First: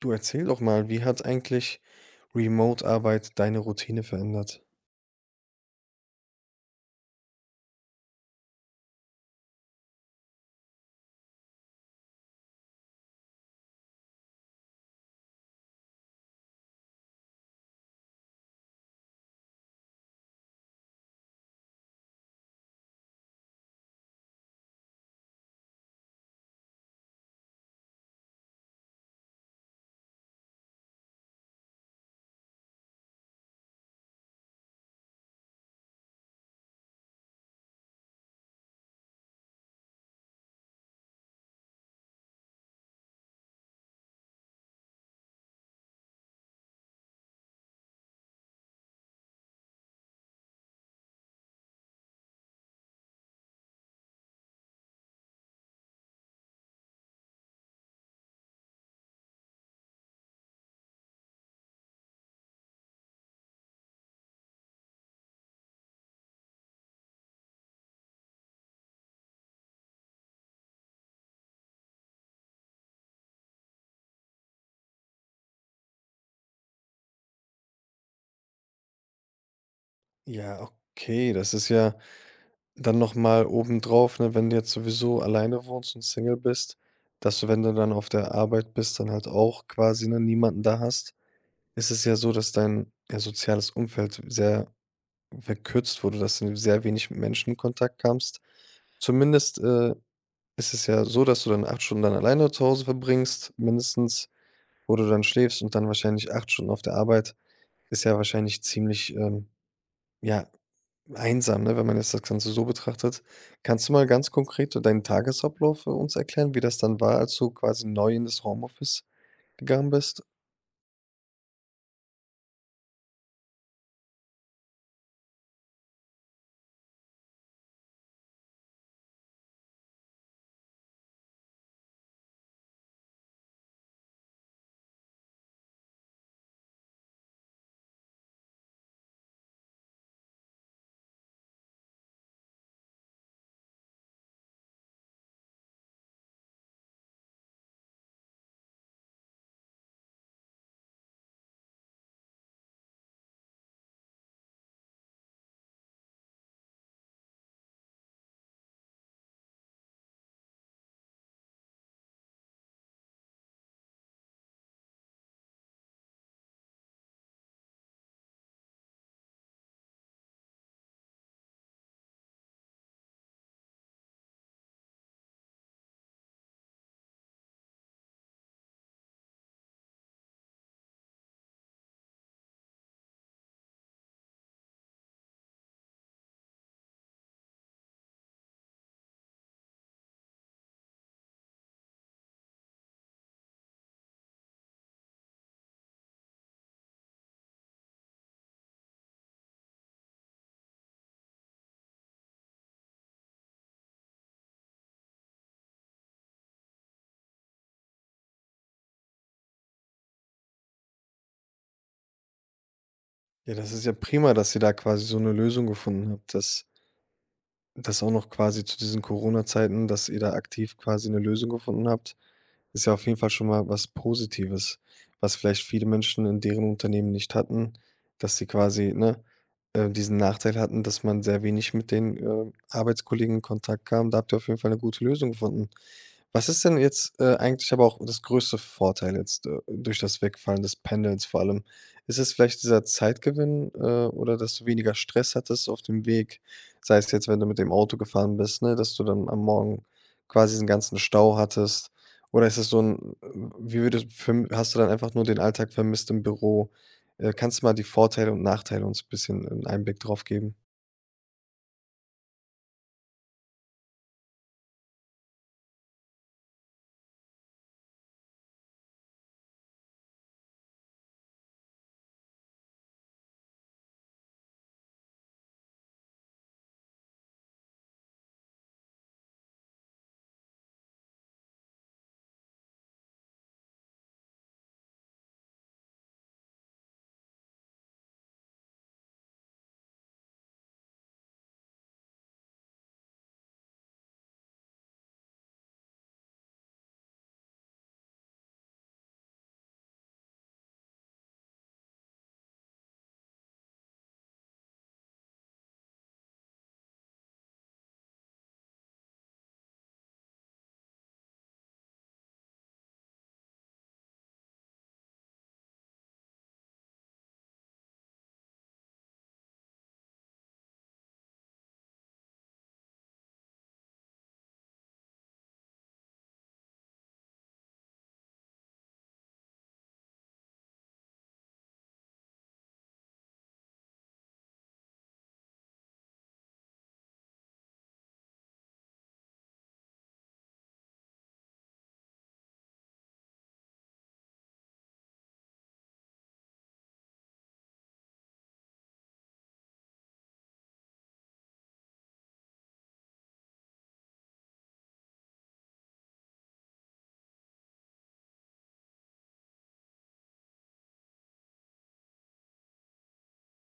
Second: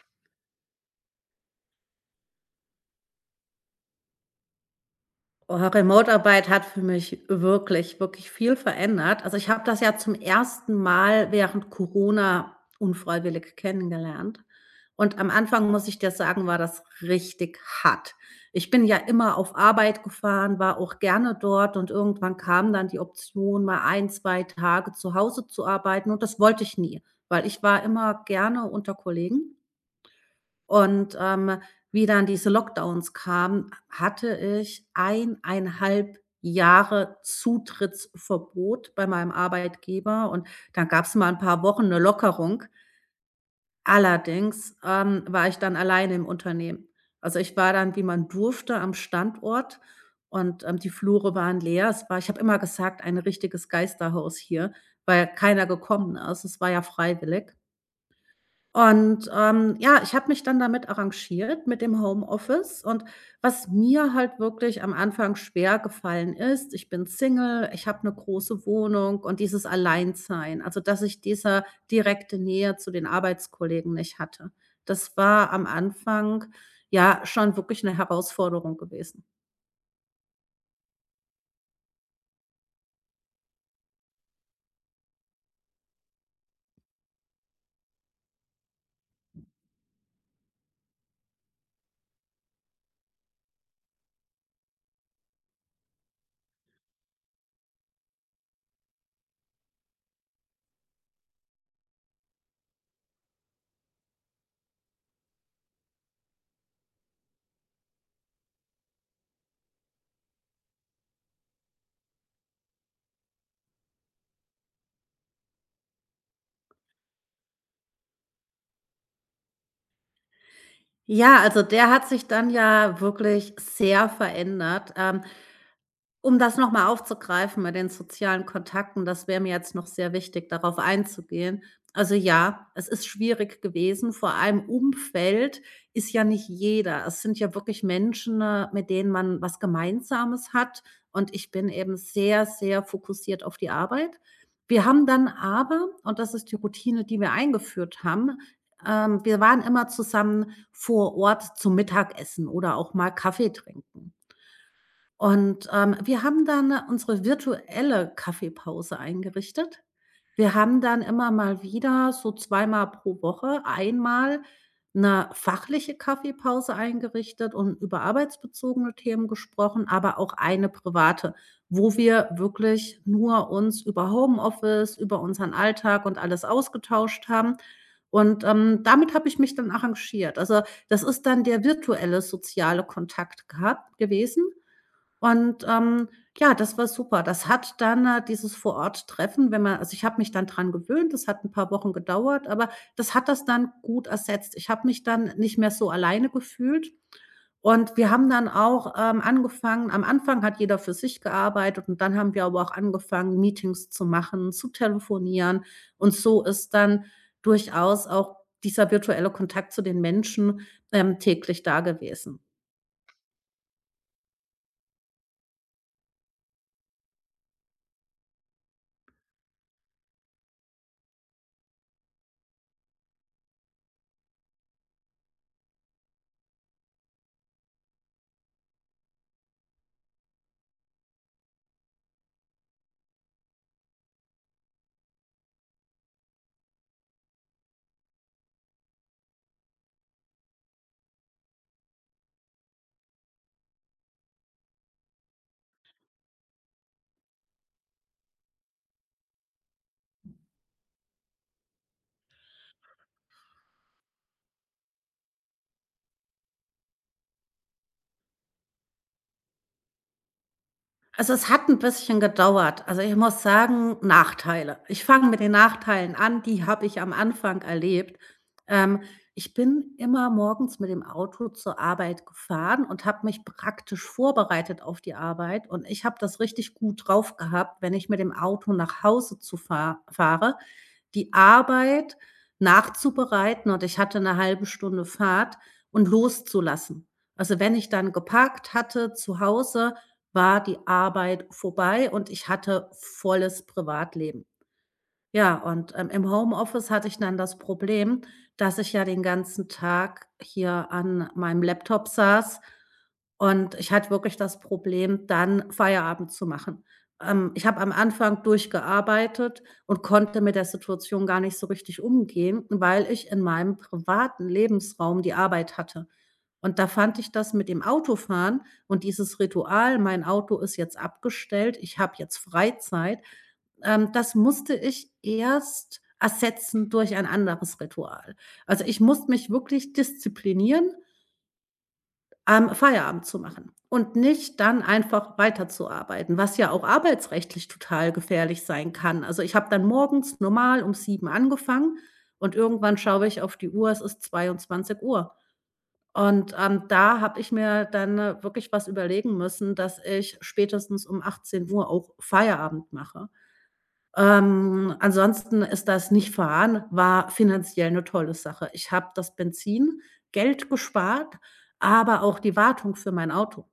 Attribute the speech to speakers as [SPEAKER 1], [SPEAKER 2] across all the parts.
[SPEAKER 1] Du erzähl doch mal, wie hat eigentlich Remote-Arbeit deine Routine verändert?
[SPEAKER 2] Oh, Remote-Arbeit hat für mich wirklich, wirklich viel verändert. Also, ich habe das ja zum ersten Mal während Corona unfreiwillig kennengelernt. Und am Anfang, muss ich dir sagen, war das richtig hart. Ich bin ja immer auf Arbeit gefahren, war auch gerne dort und irgendwann kam dann die Option, mal ein 2 Tage zu Hause zu arbeiten und das wollte ich nie, weil ich war immer gerne unter Kollegen. Und wie dann diese Lockdowns kamen, hatte ich 1,5 Jahre Zutrittsverbot bei meinem Arbeitgeber und dann gab es mal ein paar Wochen eine Lockerung. Allerdings, war ich dann alleine im Unternehmen. Also, ich war dann, wie man durfte, am Standort und die Flure waren leer. Es war Ich habe immer gesagt: „Ein richtiges Geisterhaus hier", weil keiner gekommen ist. Es war ja freiwillig. Und ja, ich habe mich dann damit arrangiert mit dem Homeoffice und was mir halt wirklich am Anfang schwer gefallen ist, ich bin Single, ich habe eine große Wohnung und dieses Alleinsein, also, dass ich diese direkte Nähe zu den Arbeitskollegen nicht hatte. Das war am Anfang, ja, schon wirklich eine Herausforderung gewesen.
[SPEAKER 1] Ja, okay, das ist ja dann noch mal obendrauf, ne, wenn du jetzt sowieso alleine wohnst und Single bist, dass du, wenn du dann auf der Arbeit bist, dann halt auch quasi, ne, niemanden da hast. Es ist ja so, dass dein, ja, soziales Umfeld sehr verkürzt wurde, dass du sehr wenig mit Menschen in Kontakt kamst. Zumindest, ist es ja so, dass du dann 8 Stunden dann alleine zu Hause verbringst, mindestens, wo du dann schläfst und dann wahrscheinlich 8 Stunden auf der Arbeit. Ist ja wahrscheinlich ziemlich, ja, einsam, ne, wenn man jetzt das Ganze so betrachtet. Kannst du mal ganz konkret so deinen Tagesablauf für uns erklären, wie das dann war, als du quasi neu in das Homeoffice gegangen bist?
[SPEAKER 2] Ja, also, der hat sich dann ja wirklich sehr verändert. Um das noch mal aufzugreifen mit den sozialen Kontakten, das wäre mir jetzt noch sehr wichtig, darauf einzugehen. Also ja, es ist schwierig gewesen. Vor allem Umfeld ist ja nicht jeder. Es sind ja wirklich Menschen, mit denen man was Gemeinsames hat. Und ich bin eben sehr, sehr fokussiert auf die Arbeit. Wir haben dann aber, und das ist die Routine, die wir eingeführt haben, wir waren immer zusammen vor Ort zum Mittagessen oder auch mal Kaffee trinken. Und wir haben dann unsere virtuelle Kaffeepause eingerichtet. Wir haben dann immer mal wieder so zweimal pro Woche einmal eine fachliche Kaffeepause eingerichtet und über arbeitsbezogene Themen gesprochen, aber auch eine private, wo wir wirklich nur uns über Homeoffice, über unseren Alltag und alles ausgetauscht haben. Und damit habe ich mich dann arrangiert. Also, das ist dann der virtuelle soziale Kontakt gehabt gewesen. Und ja, das war super. Das hat dann, dieses Vor-Ort-Treffen, wenn man also, ich habe mich dann dran gewöhnt, das hat ein paar Wochen gedauert, aber das hat das dann gut ersetzt. Ich habe mich dann nicht mehr so alleine gefühlt und wir haben dann auch, angefangen am Anfang hat jeder für sich gearbeitet und dann haben wir aber auch angefangen, Meetings zu machen, zu telefonieren und so ist dann durchaus auch dieser virtuelle Kontakt zu den Menschen, täglich da gewesen.
[SPEAKER 1] Ja, das ist ja prima, dass ihr da quasi so eine Lösung gefunden habt, dass das auch noch quasi zu diesen Corona-Zeiten, dass ihr da aktiv quasi 'ne Lösung gefunden habt, ist ja auf jeden Fall schon mal was Positives, was vielleicht viele Menschen in deren Unternehmen nicht hatten, dass sie quasi, ne, diesen Nachteil hatten, dass man sehr wenig mit den, Arbeitskollegen in Kontakt kam. Da habt ihr auf jeden Fall 'ne gute Lösung gefunden. Was ist denn jetzt, eigentlich aber auch das größte Vorteil jetzt, durch das Wegfallen des Pendelns vor allem? Ist es vielleicht dieser Zeitgewinn, oder dass du weniger Stress hattest auf dem Weg? Sei es jetzt, wenn du mit dem Auto gefahren bist, ne, dass du dann am Morgen quasi diesen ganzen Stau hattest? Oder ist es so ein, wie würdest verm hast du dann einfach nur den Alltag vermisst im Büro? Kannst du mal die Vorteile und Nachteile uns ein bisschen einen Einblick drauf geben?
[SPEAKER 2] Also, es hat ein bisschen gedauert. Also, ich muss sagen, Nachteile. Ich fange mit den Nachteilen an, die habe ich am Anfang erlebt. Ähm, Ich bin immer morgens mit dem Auto zur Arbeit gefahren und habe mich praktisch vorbereitet auf die Arbeit und ich habe das richtig gut drauf gehabt, wenn ich mit dem Auto nach Hause zu fahre, die Arbeit nachzubereiten und ich hatte eine halbe Stunde Fahrt und loszulassen. Also, wenn ich dann geparkt hatte zu Hause, war die Arbeit vorbei und ich hatte volles Privatleben. Ja, und, im Homeoffice hatte ich dann das Problem, dass ich ja den ganzen Tag hier an meinem Laptop saß und ich hatte wirklich das Problem, dann Feierabend zu machen. Ich habe am Anfang durchgearbeitet und konnte mit der Situation gar nicht so richtig umgehen, weil ich in meinem privaten Lebensraum die Arbeit hatte. Und da fand ich das mit dem Autofahren und dieses Ritual, mein Auto ist jetzt abgestellt, ich habe jetzt Freizeit, das musste ich erst ersetzen durch ein anderes Ritual. Also, ich musste mich wirklich disziplinieren, Feierabend zu machen und nicht dann einfach weiterzuarbeiten, was ja auch arbeitsrechtlich total gefährlich sein kann. Also, ich habe dann morgens normal um sieben angefangen und irgendwann schaue ich auf die Uhr, es ist 22 Uhr. Und da habe ich mir dann, wirklich was überlegen müssen, dass ich spätestens um 18 Uhr auch Feierabend mache. Ansonsten ist das nicht fahren, war finanziell 'ne tolle Sache. Ich habe das Benzingeld gespart, aber auch die Wartung für mein Auto.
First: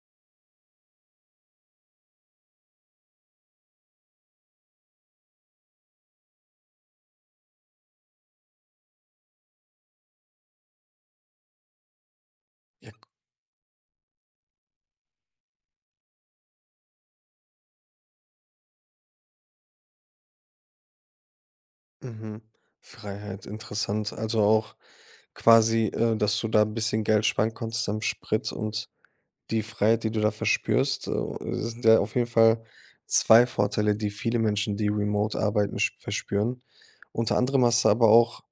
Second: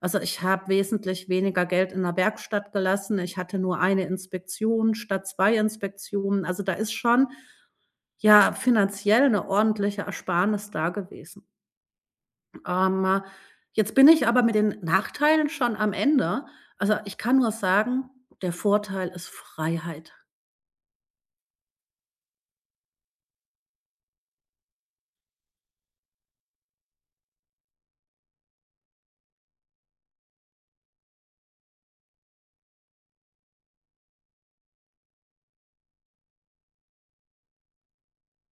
[SPEAKER 2] Also, ich habe wesentlich weniger Geld in der Werkstatt gelassen. Ich hatte nur eine Inspektion statt 2 Inspektionen. Also, da ist schon, ja, finanziell 'ne ordentliche Ersparnis da gewesen.
[SPEAKER 1] Ja.
[SPEAKER 2] Ähm, Jetzt bin ich aber mit den Nachteilen schon am Ende. Also, ich kann nur sagen, der Vorteil ist Freiheit.
[SPEAKER 1] Mhm. Freiheit, interessant. Also auch quasi, dass du da 'n bisschen Geld sparen konntest am Sprit und die Freiheit, die du da verspürst, es sind ja auf jeden Fall 2 Vorteile, die viele Menschen, die remote arbeiten, sch verspüren. Unter anderem hast du aber auch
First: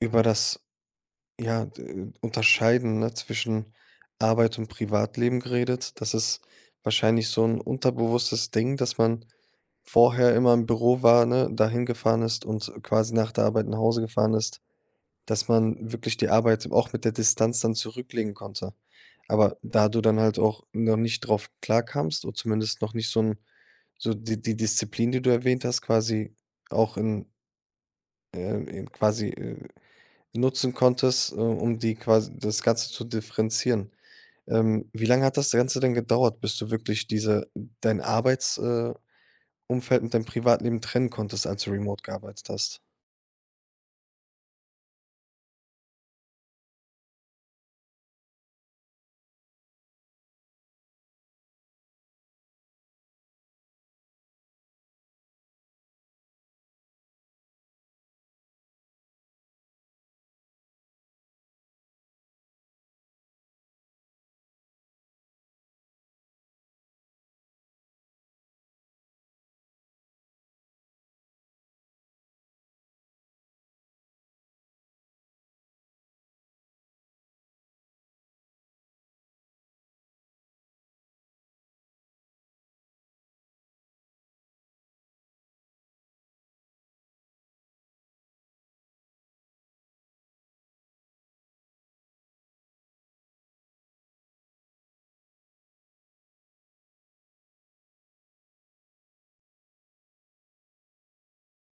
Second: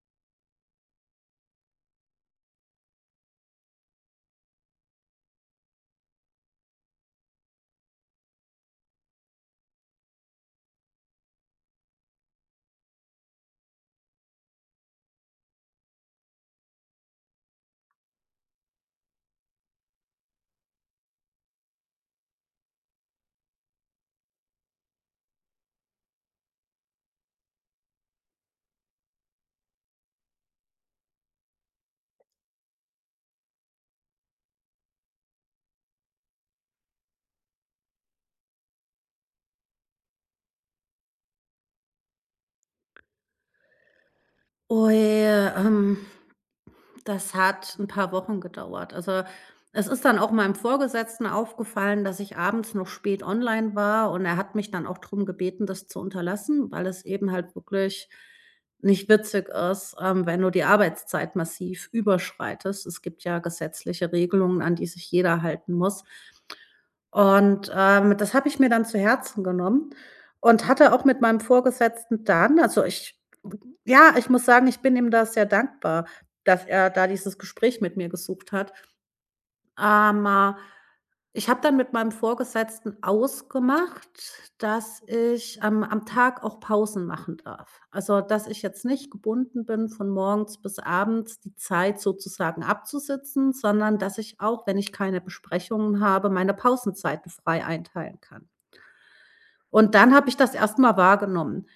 [SPEAKER 1] über das, ja, d Unterscheiden, ne, zwischen Arbeit und Privatleben geredet. Das ist wahrscheinlich so ein unterbewusstes Ding, dass man vorher immer im Büro war, ne, dahin gefahren ist und quasi nach der Arbeit nach Hause gefahren ist. Dass man wirklich die Arbeit auch mit der Distanz dann zurücklegen konnte. Aber da du dann halt auch noch nicht drauf klarkamst oder zumindest noch nicht so die Disziplin, die du erwähnt hast, quasi auch in quasi, nutzen konntest, um die quasi das Ganze zu differenzieren. Wie lange hat das Ganze denn gedauert, bis du wirklich diese dein Arbeits Umfeld und dein Privatleben trennen konntest, als du remote gearbeitet hast?
[SPEAKER 2] Oh, das hat ein paar Wochen gedauert. Also, es ist dann auch meinem Vorgesetzten aufgefallen, dass ich abends noch spät online war und er hat mich dann auch darum gebeten, das zu unterlassen, weil es eben halt wirklich nicht witzig ist, wenn du die Arbeitszeit massiv überschreitest. Es gibt ja gesetzliche Regelungen, an die sich jeder halten muss. Und das habe ich mir dann zu Herzen genommen und hatte auch mit meinem Vorgesetzten dann also, ich ja, ich muss sagen, ich bin ihm da sehr dankbar, dass er da dieses Gespräch mit mir gesucht hat, ähm, äh, ich habe dann mit meinem Vorgesetzten ausgemacht, dass ich, am Tag auch Pausen machen darf. Also, dass ich jetzt nicht gebunden bin, von morgens bis abends die Zeit sozusagen abzusitzen, sondern dass ich auch, wenn ich keine Besprechungen habe, meine Pausenzeiten frei einteilen kann. Und dann habe ich das erst mal wahrgenommen.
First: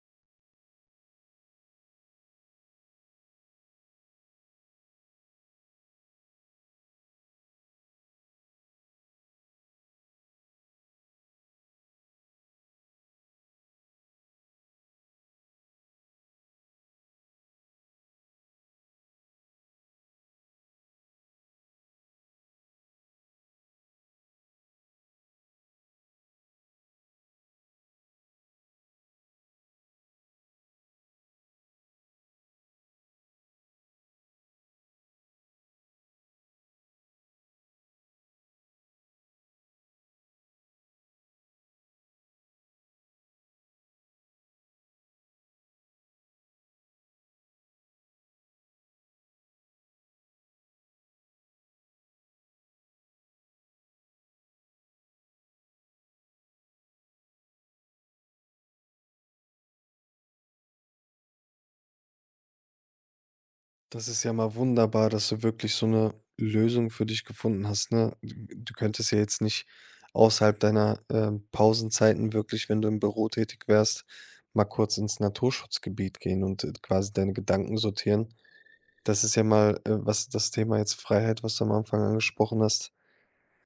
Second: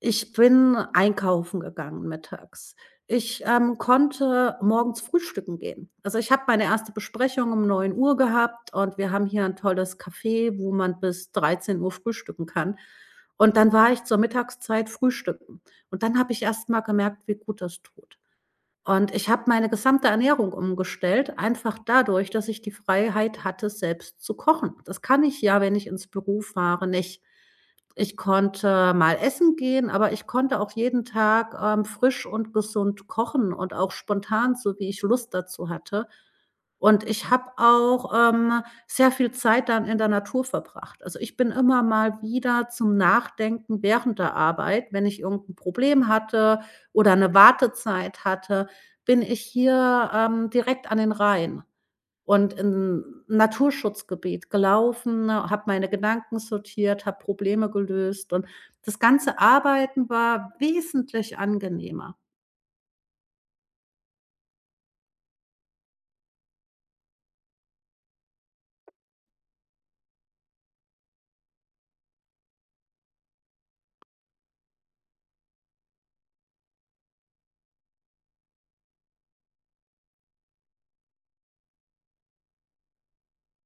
[SPEAKER 2] Ich bin einkaufen gegangen mittags. Ich, konnte morgens frühstücken gehen. Also, ich habe meine erste Besprechung um 9 Uhr gehabt und wir haben hier ein tolles Café, wo man bis 13 Uhr frühstücken kann. Und dann war ich zur Mittagszeit frühstücken. Und dann habe ich erst mal gemerkt, wie gut das tut. Und ich habe meine gesamte Ernährung umgestellt, einfach dadurch, dass ich die Freiheit hatte, selbst zu kochen. Das kann ich ja, wenn ich ins Büro fahre, nicht. Ich konnte mal essen gehen, aber ich konnte auch jeden Tag, frisch und gesund kochen und auch spontan, so wie ich Lust dazu hatte. Und ich habe auch, sehr viel Zeit dann in der Natur verbracht. Also, ich bin immer mal wieder zum Nachdenken während der Arbeit, wenn ich irgendein Problem hatte oder eine Wartezeit hatte bin ich hier, direkt an den Rhein und im Naturschutzgebiet gelaufen, ne, habe meine Gedanken sortiert, habe Probleme gelöst und das ganze Arbeiten war wesentlich angenehmer.
[SPEAKER 1] Das ist ja mal wunderbar, dass du wirklich so eine Lösung für dich gefunden hast, ne? Du könntest ja jetzt nicht außerhalb deiner, Pausenzeiten wirklich, wenn du im Büro tätig wärst, mal kurz ins Naturschutzgebiet gehen und, quasi deine Gedanken sortieren. Das ist ja mal, was das Thema jetzt Freiheit, was du am Anfang angesprochen hast,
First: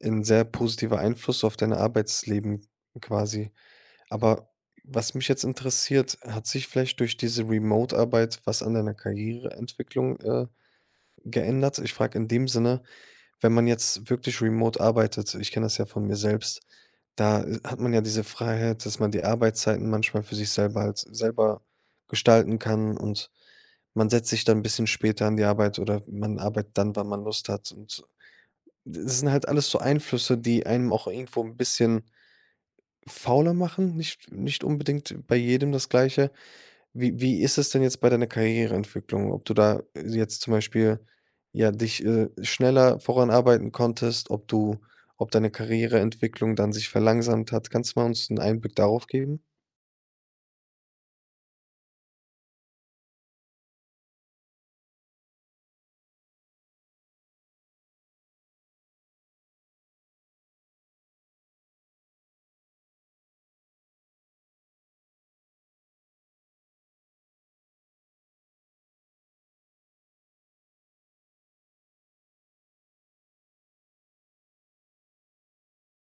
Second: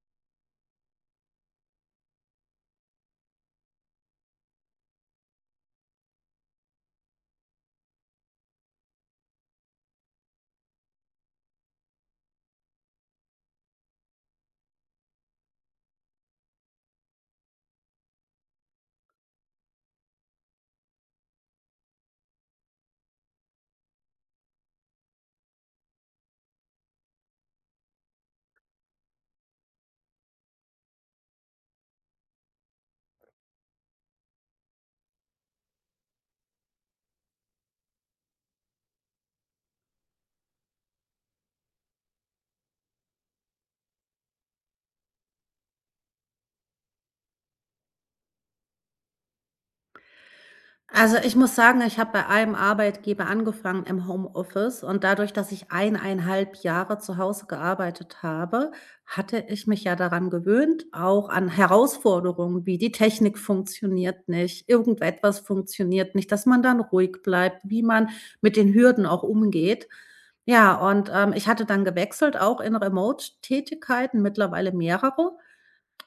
[SPEAKER 1] ein sehr positiver Einfluss auf dein Arbeitsleben quasi. Aber was mich jetzt interessiert, hat sich vielleicht durch diese Remote-Arbeit was an deiner Karriereentwicklung, geändert. Ich frage in dem Sinne, wenn man jetzt wirklich remote arbeitet, ich kenne das ja von mir selbst, da hat man ja diese Freiheit, dass man die Arbeitszeiten manchmal für sich selber halt selber gestalten kann und man setzt sich dann ein bisschen später an die Arbeit oder man arbeitet dann, wann man Lust hat. Und das sind halt alles so Einflüsse, die einem auch irgendwo ein bisschen fauler machen. Nicht, nicht unbedingt bei jedem das Gleiche, wie ist es denn jetzt bei deiner Karriereentwicklung? Ob du da jetzt zum Beispiel, ja, dich, schneller voranarbeiten konntest, ob deine Karriereentwicklung dann sich verlangsamt hat? Kannst du mal uns einen Einblick darauf geben?
[SPEAKER 2] Also, ich muss sagen, ich habe bei einem Arbeitgeber angefangen im Homeoffice und dadurch, dass ich 1,5 Jahre zu Hause gearbeitet habe, hatte ich mich ja daran gewöhnt, auch an Herausforderungen wie die Technik funktioniert nicht, irgendetwas funktioniert nicht, dass man dann ruhig bleibt, wie man mit den Hürden auch umgeht. Ja, und, ich hatte dann gewechselt, auch in Remote-Tätigkeiten, mittlerweile mehrere.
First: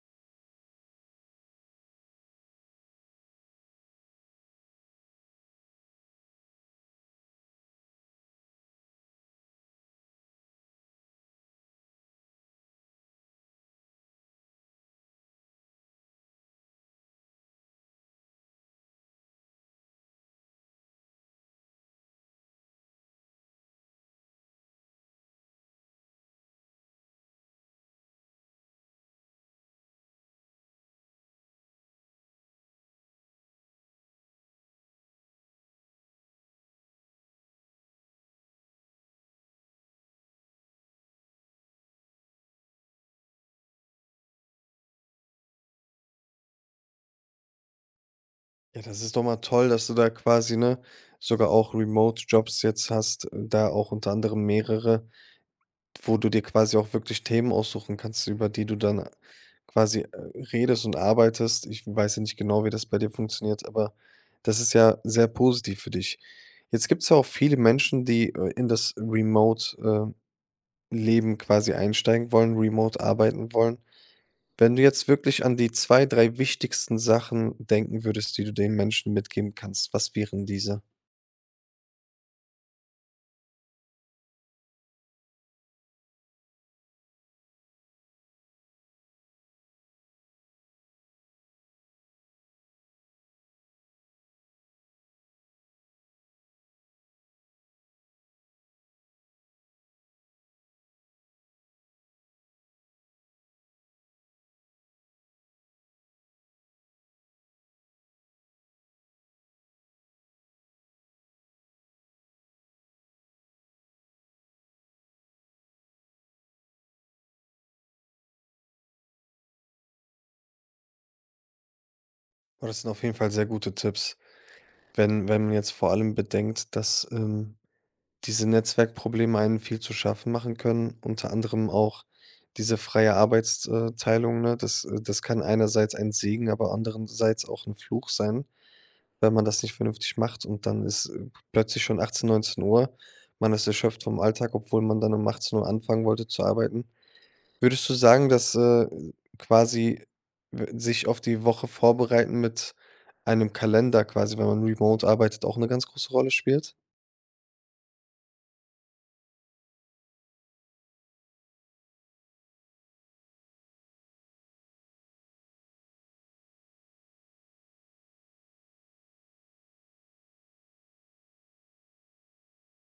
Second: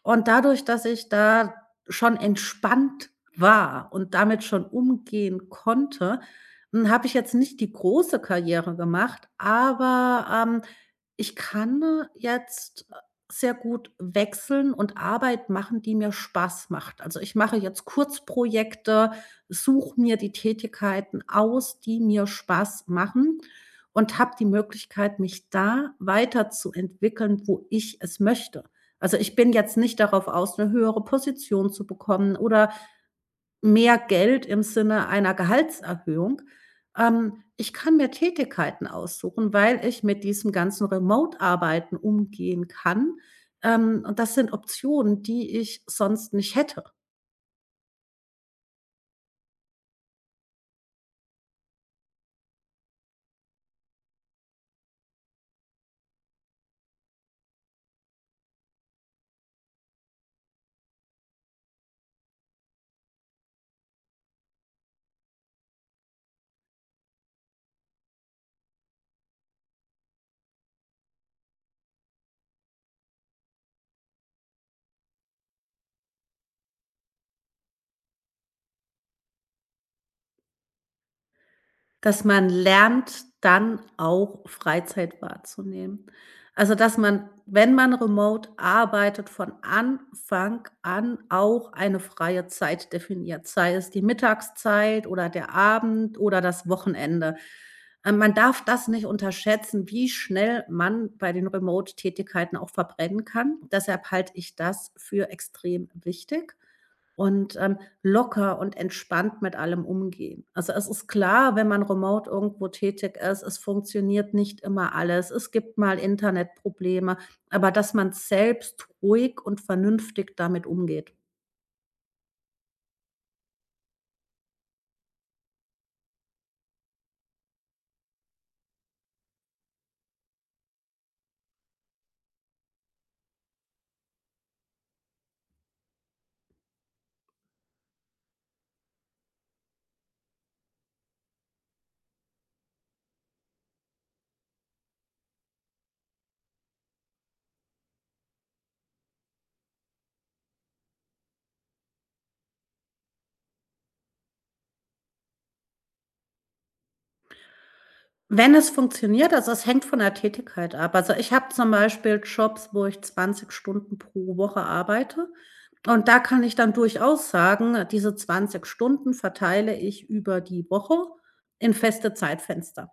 [SPEAKER 2] Und dadurch, dass ich da schon entspannt war und damit schon umgehen konnte, habe ich jetzt nicht die große Karriere gemacht, aber, ich kann jetzt sehr gut wechseln und Arbeit machen, die mir Spaß macht. Also, ich mache jetzt Kurzprojekte, suche mir die Tätigkeiten aus, die mir Spaß machen und habe die Möglichkeit, mich da weiterzuentwickeln, wo ich es möchte. Also, ich bin jetzt nicht darauf aus, eine höhere Position zu bekommen oder mehr Geld im Sinne einer Gehaltserhöhung. Ich kann mir Tätigkeiten aussuchen, weil ich mit diesem ganzen Remote-Arbeiten umgehen kann. Und das sind Optionen, die ich sonst nicht hätte.
[SPEAKER 1] Ja, das ist doch mal toll, dass du da quasi, ne, sogar auch Remote-Jobs jetzt hast, da auch unter anderem mehrere, wo du dir quasi auch wirklich Themen aussuchen kannst, über die du dann quasi, redest und arbeitest. Ich weiß ja nicht genau, wie das bei dir funktioniert, aber das ist ja sehr positiv für dich. Jetzt gibt's ja auch viele Menschen, die, in das Remote, Leben quasi einsteigen wollen, remote arbeiten wollen. Wenn du jetzt wirklich an die 2, 3 wichtigsten Sachen denken würdest, die du den Menschen mitgeben kannst, was wären diese?
[SPEAKER 2] Dass man lernt, dann auch Freizeit wahrzunehmen. Also, dass man, wenn man remote arbeitet, von Anfang an auch eine freie Zeit definiert, sei es die Mittagszeit oder der Abend oder das Wochenende. Man darf das nicht unterschätzen, wie schnell man bei den Remote-Tätigkeiten auch verbrennen kann. Deshalb halte ich das für extrem wichtig und, locker und entspannt mit allem umgehen. Also, es ist klar, wenn man remote irgendwo tätig ist, es funktioniert nicht immer alles. Es gibt mal Internetprobleme, aber dass man selbst ruhig und vernünftig damit umgeht.
[SPEAKER 1] Boah, das sind auf jeden Fall sehr gute Tipps, wenn man jetzt vor allem bedenkt, dass, diese Netzwerkprobleme einen viel zu schaffen machen können, unter anderem auch diese freie Arbeitsteilung, ne? Das kann einerseits ein Segen, aber andererseits auch ein Fluch sein, wenn man das nicht vernünftig macht und dann ist, plötzlich schon 18, 19 Uhr. Man ist erschöpft vom Alltag, obwohl man dann um 18 Uhr anfangen wollte zu arbeiten. Würdest du sagen, dass, quasi w sich auf die Woche vorbereiten mit einem Kalender quasi, wenn man remote arbeitet, auch eine ganz große Rolle spielt?
[SPEAKER 2] Wenn es funktioniert, also, es hängt von der Tätigkeit ab. Also, ich habe zum Beispiel Jobs, wo ich 20 Stunden pro Woche arbeite und da kann ich dann durchaus sagen, diese 20 Stunden verteile ich über die Woche in feste Zeitfenster.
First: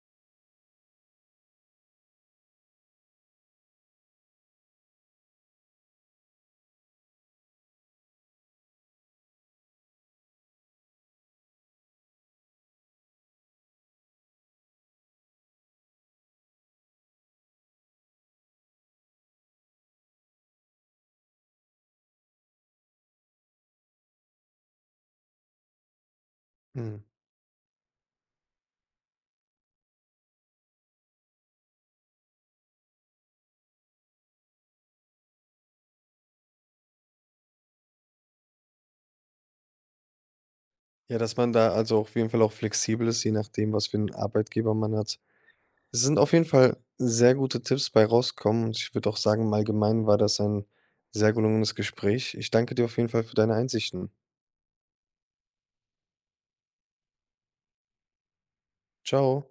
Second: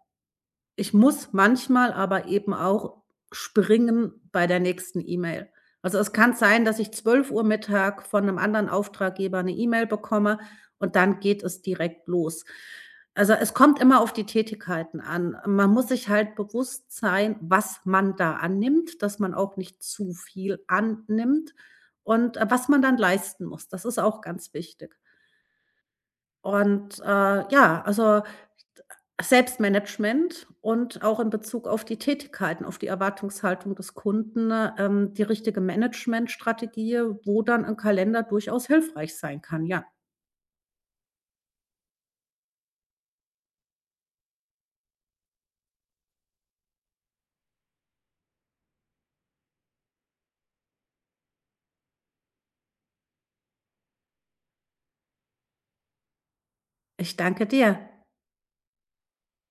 [SPEAKER 2] Ich muss manchmal aber eben auch springen bei der nächsten E-Mail. Also, es kann sein, dass ich 12 Uhr Mittag von einem anderen Auftraggeber eine E-Mail bekomme und dann geht es direkt los. Also, es kommt immer auf die Tätigkeiten an. Man muss sich halt bewusst sein, was man da annimmt, dass man auch nicht zu viel annimmt und, was man dann leisten muss. Das ist auch ganz wichtig.
[SPEAKER 1] Mhm.
[SPEAKER 2] Und ja, also Selbstmanagement und auch in Bezug auf die Tätigkeiten, auf die Erwartungshaltung des Kunden, die richtige Managementstrategie, wo dann ein Kalender durchaus hilfreich sein kann, ja.
[SPEAKER 1] Ja, dass man da also auf jeden Fall auch flexibel ist, je nachdem, was für 'n Arbeitgeber man hat. Es sind auf jeden Fall sehr gute Tipps bei rauskommen und ich würde auch sagen, im Allgemeinen war das ein sehr gelungenes Gespräch. Ich danke dir auf jeden Fall für deine Einsichten.
[SPEAKER 2] Ich danke dir.
[SPEAKER 1] Ciao.